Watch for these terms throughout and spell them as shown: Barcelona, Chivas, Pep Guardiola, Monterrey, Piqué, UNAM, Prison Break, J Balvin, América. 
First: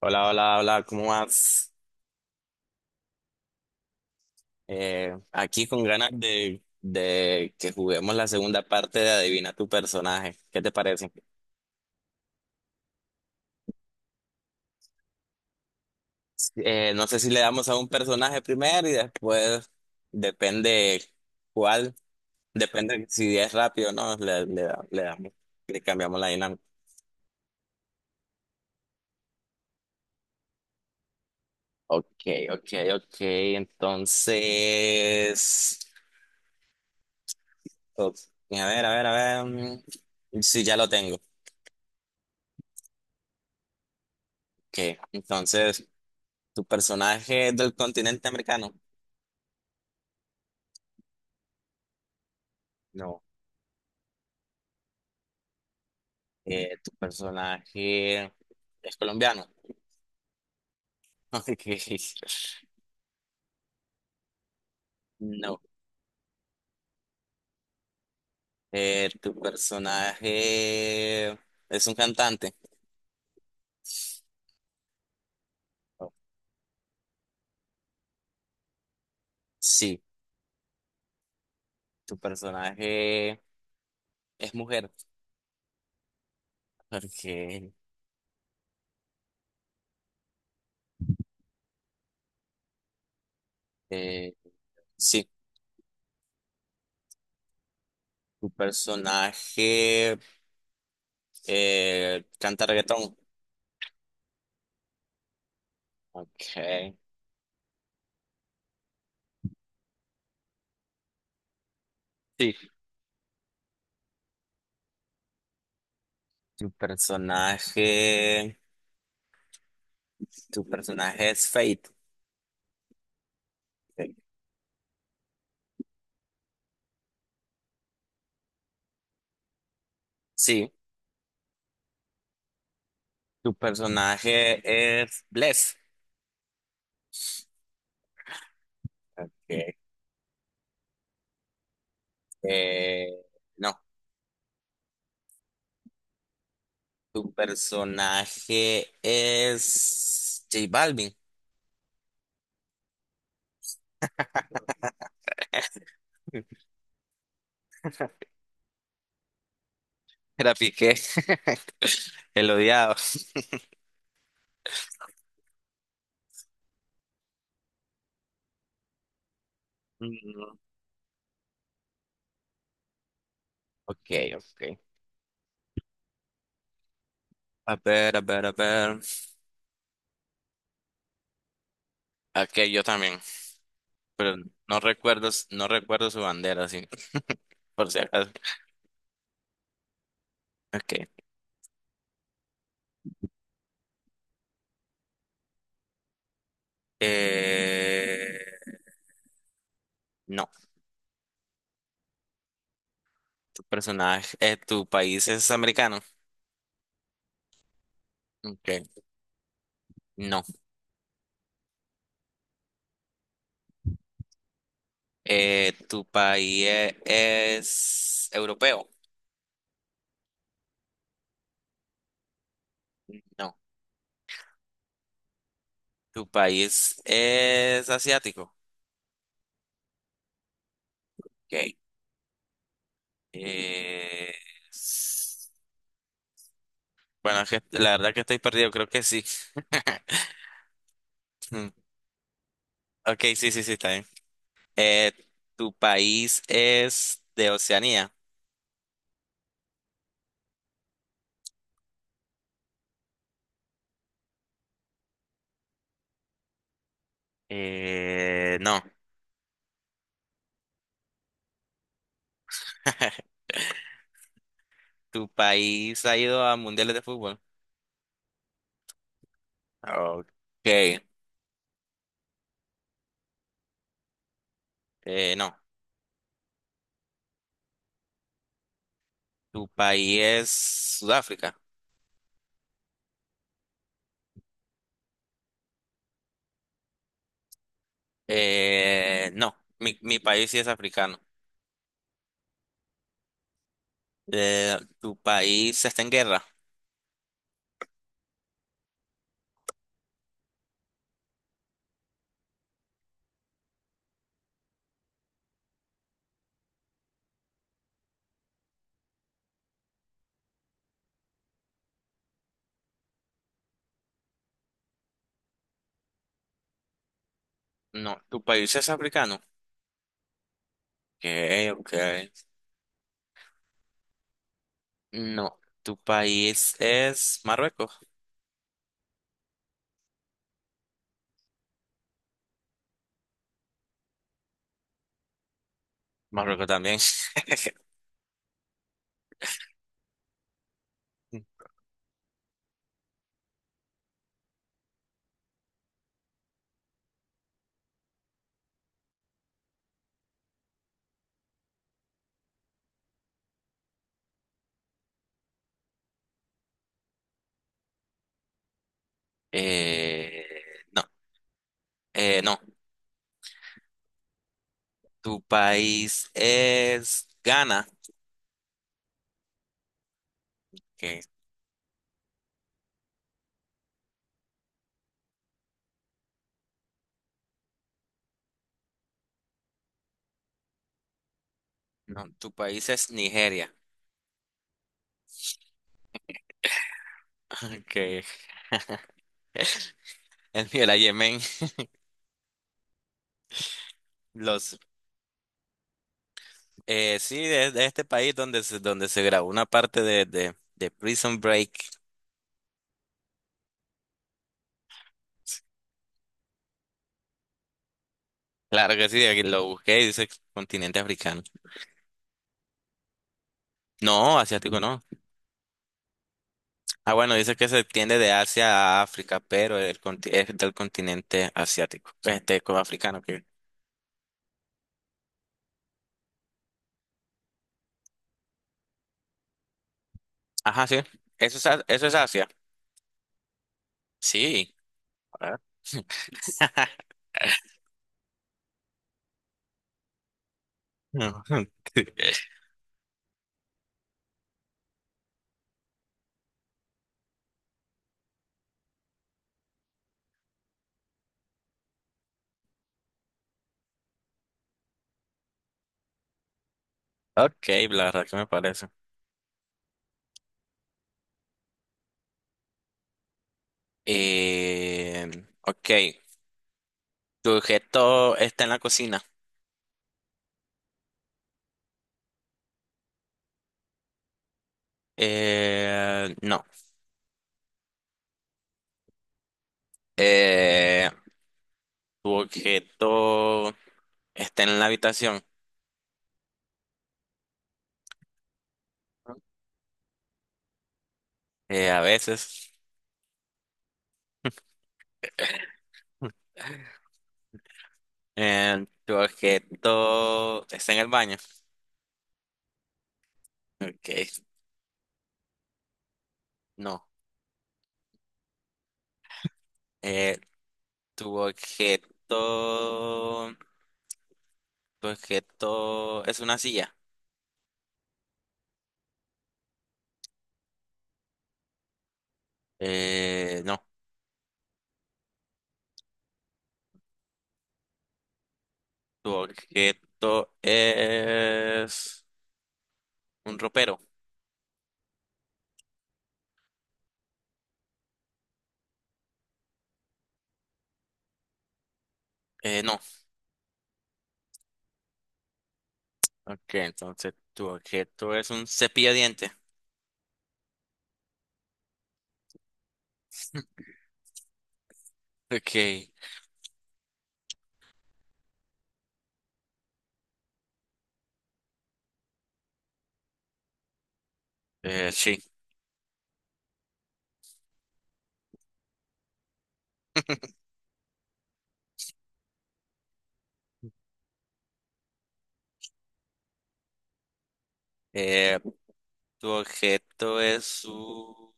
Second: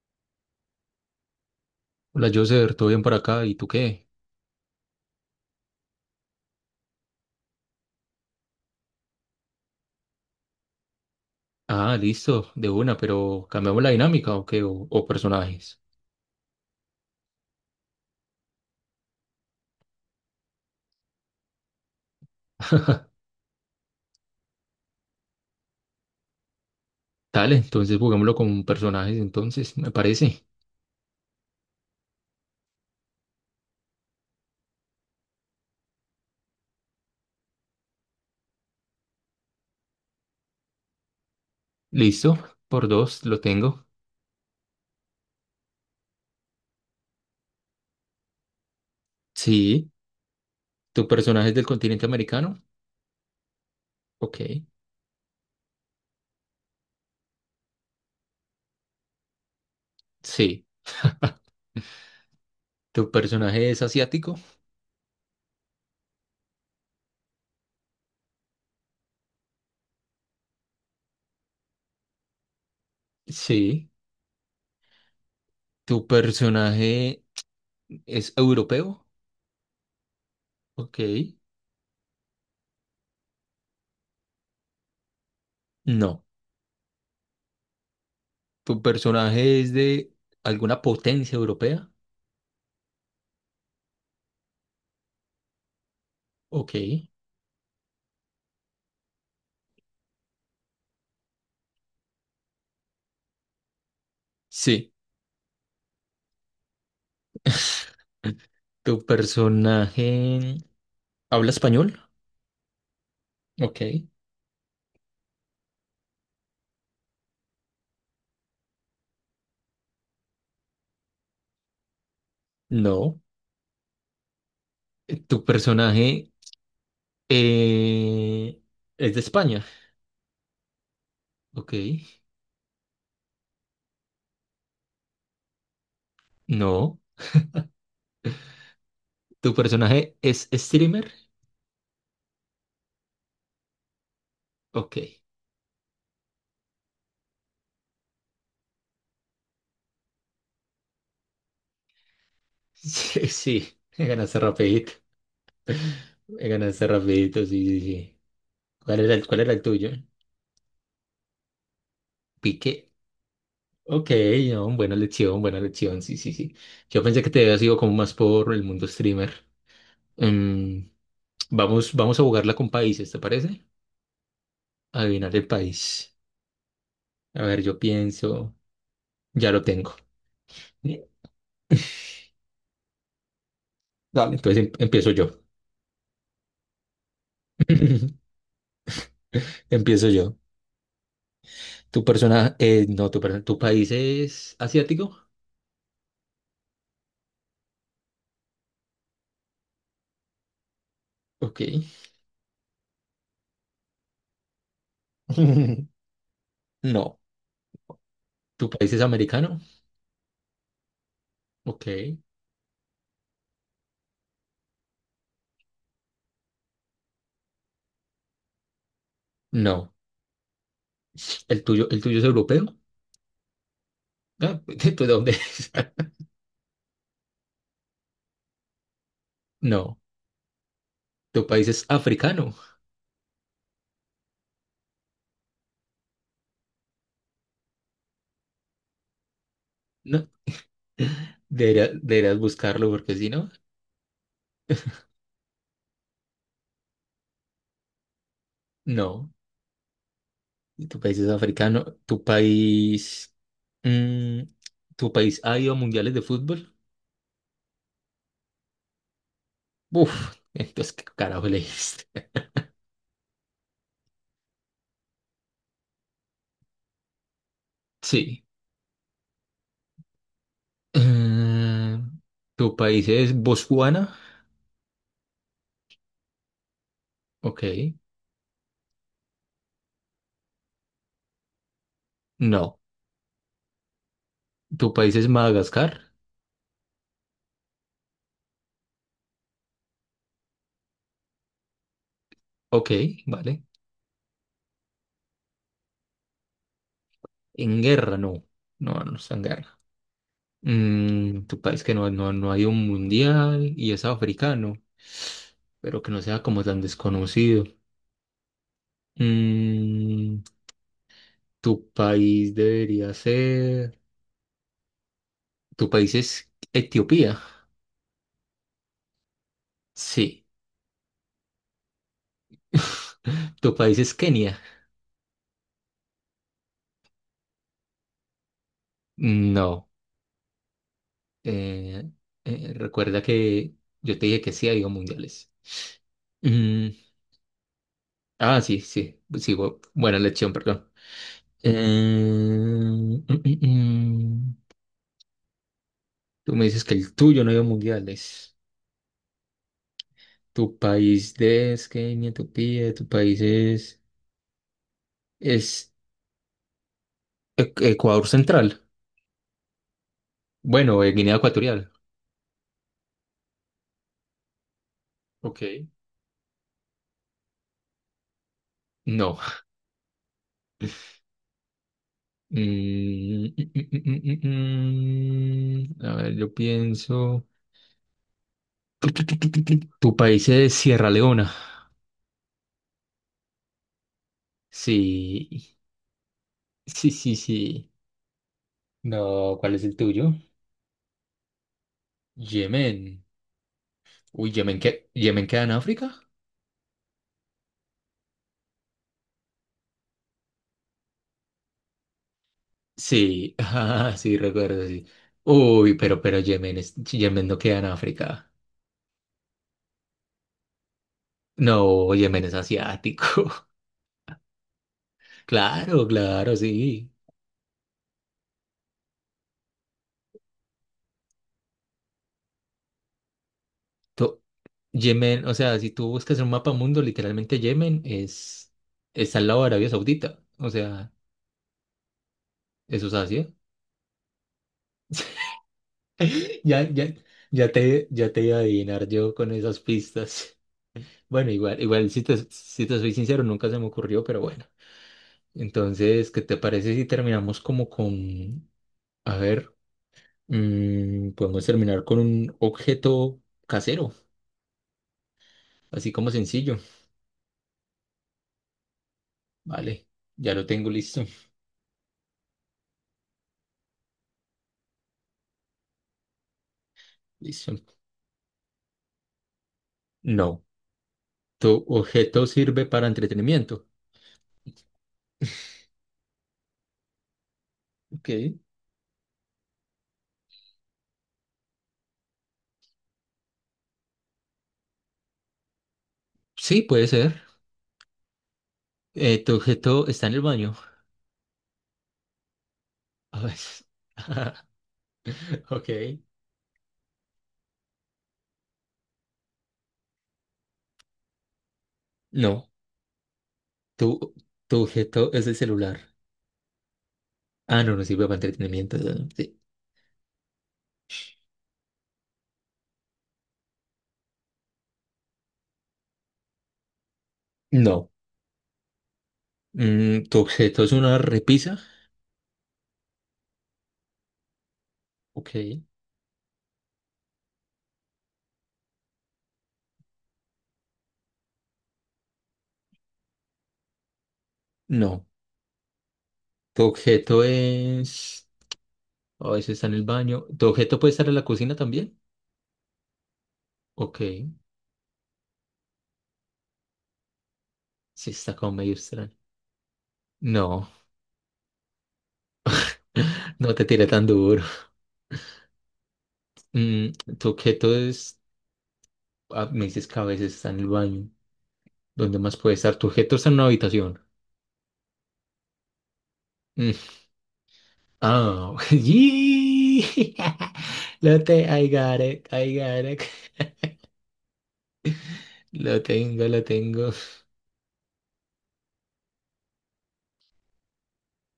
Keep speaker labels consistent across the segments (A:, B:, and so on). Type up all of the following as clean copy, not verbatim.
A: Hola, hola, hola, ¿cómo vas?
B: Hola, Joser, ¿todo bien por acá? ¿Y tú qué?
A: Aquí con ganas de que juguemos la segunda parte de Adivina tu personaje. ¿Qué te parece?
B: Ah, listo, de una, pero ¿cambiamos la dinámica o qué? ¿O personajes?
A: No sé si le damos a un personaje primero y después depende cuál, depende si es rápido o no, le damos, le cambiamos la dinámica.
B: Dale, entonces jugámoslo con personajes, entonces, me parece.
A: Ok, ok, ok, entonces, ok, a ver, a ver, a ver, mm, sí, ya lo tengo.
B: Listo, por dos, lo tengo.
A: Ok, entonces, ¿tu personaje es del continente americano?
B: Sí, ¿tu personaje es del continente americano?
A: No.
B: Ok,
A: ¿Tu personaje es colombiano?
B: sí.
A: Ok.
B: ¿Tu personaje es asiático?
A: No. ¿Tu personaje es un cantante?
B: Sí. ¿Tu
A: No.
B: personaje es europeo?
A: Sí.
B: Ok,
A: ¿Tu personaje es mujer?
B: no.
A: Ok.
B: ¿Tu personaje es de alguna potencia europea?
A: Eh, sí.
B: Ok,
A: ¿Tu personaje canta reggaetón?
B: sí.
A: Ok.
B: ¿Tu personaje habla español?
A: Sí.
B: Ok.
A: ¿Tu personaje, ¿Tu personaje es Fate?
B: No.
A: Ok.
B: ¿Tu personaje eh, es de España?
A: Sí.
B: Ok.
A: Tu personaje es Bless.
B: No. ¿Tu
A: Okay.
B: personaje es streamer?
A: Eh, no,
B: Ok.
A: tu personaje es J Balvin.
B: Sí, sí. Me ganaste rapidito. Me ganaste rapidito, sí, sí, sí. ¿Cuál era cuál era el tuyo?
A: Era Piqué, el
B: Pique.
A: odiado.
B: Ok, no, buena lección, sí, sí, sí. Yo pensé que te había sido como más por el mundo streamer.
A: Mm,
B: Em, Vamos, vamos a jugarla con países, ¿te parece?
A: ok, ok.
B: Adivinar el país. A ver,
A: A
B: yo
A: ver, a ver, a
B: pienso,
A: ver.
B: ya lo tengo.
A: Ok, yo también, pero
B: Dale. Entonces empiezo yo.
A: no recuerdo su bandera, sí, por si acaso.
B: Empiezo yo.
A: Ok.
B: Tu persona, no, Tu persona, ¿tu país es asiático?
A: Eh, no,
B: Ok.
A: tu país es americano.
B: No. ¿Tu país
A: Ok,
B: es americano?
A: no.
B: Ok.
A: ¿Tu país es europeo?
B: No. El tuyo es europeo?
A: No.
B: Ah, ¿de dónde es?
A: ¿Tu país es asiático?
B: No. ¿Tu país
A: Ok.
B: es africano?
A: Eh, s- bueno, es que la verdad que estoy perdido, creo que sí.
B: No.
A: Mm,
B: ¿Deberías buscarlo? Porque
A: ok,
B: si no,
A: sí, sí, sí, está bien. Eh, ¿Tu país es de Oceanía?
B: no. ¿Tu país es africano? ¿Tu país... Mm, ¿tu país ha ido a mundiales de fútbol?
A: No.
B: Uf, entonces, ¿qué carajo le
A: ¿Tu país ha ido a mundiales de fútbol?
B: Sí.
A: Ok.
B: Eh, ¿Tu país es Botswana?
A: No.
B: Ok.
A: ¿Tu país es Sudáfrica?
B: No. ¿Tu país es Madagascar?
A: No, mi país sí es africano.
B: Ok, vale.
A: ¿Tu país está en guerra?
B: En guerra, no. No, no está en guerra. ¿Tu país que no ha ido a un mundial y es africano? Pero que no sea como tan desconocido. Mm, ¿Tu país debería ser... ¿Tu país es Etiopía?
A: No, ¿tu país es africano? Ok,
B: Sí.
A: ok.
B: ¿Tu país es Kenia?
A: No, ¿tu país es Marruecos?
B: No. Eh, recuerda que yo te dije que sí ha habido mundiales.
A: Marruecos
B: Mm,
A: también.
B: ah, sí, sí. Sí, buena lección, perdón. Eh, mm, mm, mm. Tú me dices que el tuyo no ha ido a mundiales. Tu país de es Kenia, Etiopía, tu país es Ecuador Central.
A: Eh, no,
B: Bueno, Guinea Ecuatorial.
A: no, ¿tu
B: Ok.
A: país es Ghana?
B: No.
A: Ok,
B: Mm. A ver, yo pienso. Tu país es Sierra Leona.
A: no, ¿tu país es Nigeria?
B: Sí, sí, sí, sí.
A: Ok,
B: No, ¿cuál es el tuyo?
A: el mío era Yemen.
B: Yemen. Uy,
A: Los
B: ¿Yemen, qué. ¿Yemen queda en África?
A: Sí, de este país donde se grabó una parte de Prison Break.
B: Sí, ah, sí, recuerdo, sí. Uy, pero Yemen Yemen no queda en África.
A: Claro que sí, aquí lo busqué y dice continente africano.
B: No, Yemen es asiático.
A: No, asiático no.
B: Claro, claro, sí.
A: Ah, bueno, dice que se extiende de Asia a África, pero el, conti- es del continente asiático. Este, como africano. Que...
B: To- Yemen, o sea, si tú buscas en un mapa mundo, literalmente Yemen está al lado de Arabia Saudita. O
A: Ajá, sí.
B: sea,
A: Eso es, A- eso es Asia.
B: eso es Asia.
A: Sí. Ah.
B: Ya, ya, ya te iba a adivinar yo con esas pistas.
A: No.
B: Bueno, igual, igual si te soy sincero, nunca se me ocurrió, pero bueno. Entonces, ¿qué te parece si terminamos como con, a ver, podemos terminar con un objeto casero, así como sencillo.
A: Ok, la verdad que me parece.
B: Vale, ya lo tengo listo.
A: Eh, ok, tu
B: Listo.
A: objeto está en la cocina.
B: No, tu objeto sirve para entretenimiento.
A: No.
B: Ok.
A: Eh, Tu objeto está en la habitación.
B: Sí, puede ser. Tu objeto está en el baño.
A: A veces.
B: A ver. Ok.
A: Tu objeto está en el baño.
B: No.
A: Ok,
B: Tu, tu objeto es el celular.
A: no.
B: Ah, no, no sirve para entretenimiento. Sí.
A: Eh, tu objeto. Tu objeto es una silla.
B: No. Tu objeto es una repisa.
A: No.
B: Ok.
A: Tu objeto es un ropero.
B: No. Tu objeto es. A veces está en el baño. Tu objeto puede estar en la cocina también.
A: No.
B: Ok.
A: Ok, entonces tu
B: Sí,
A: objeto es
B: está
A: un
B: como medio
A: cepillo de
B: extraño.
A: dientes.
B: No. No te tiré tan duro.
A: Ok,
B: Mm, tu objeto es. Ah, me dices que a veces está en el baño. ¿Dónde más puede estar? Tu objeto está en una habitación.
A: sí.
B: Oh, yee. I got it, I got it. Lo tengo, lo tengo.
A: Eh, Tu objeto es un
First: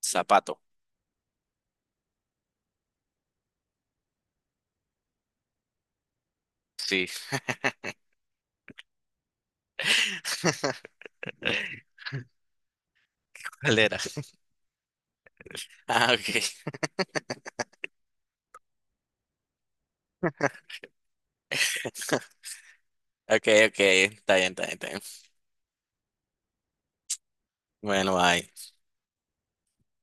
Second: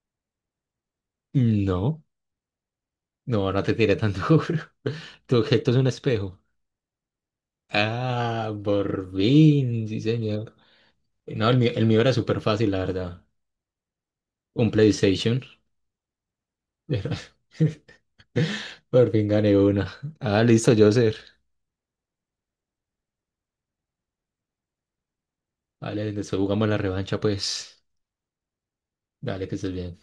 A: zapato.
B: No, no, no te tiré tan duro. Tu objeto es un espejo.
A: Sí.
B: Ah, por fin, sí, señor. No, el mío era súper fácil, la verdad.
A: ¿Cuál era?
B: Un PlayStation.
A: Ah, ok.
B: Pero Por fin gané una. Ah, listo, Joser.
A: Ok, ok. Está bien, está bien, está bien.
B: Vale, después jugamos la revancha, pues.
A: Bueno, bye.
B: Dale, que estés bien.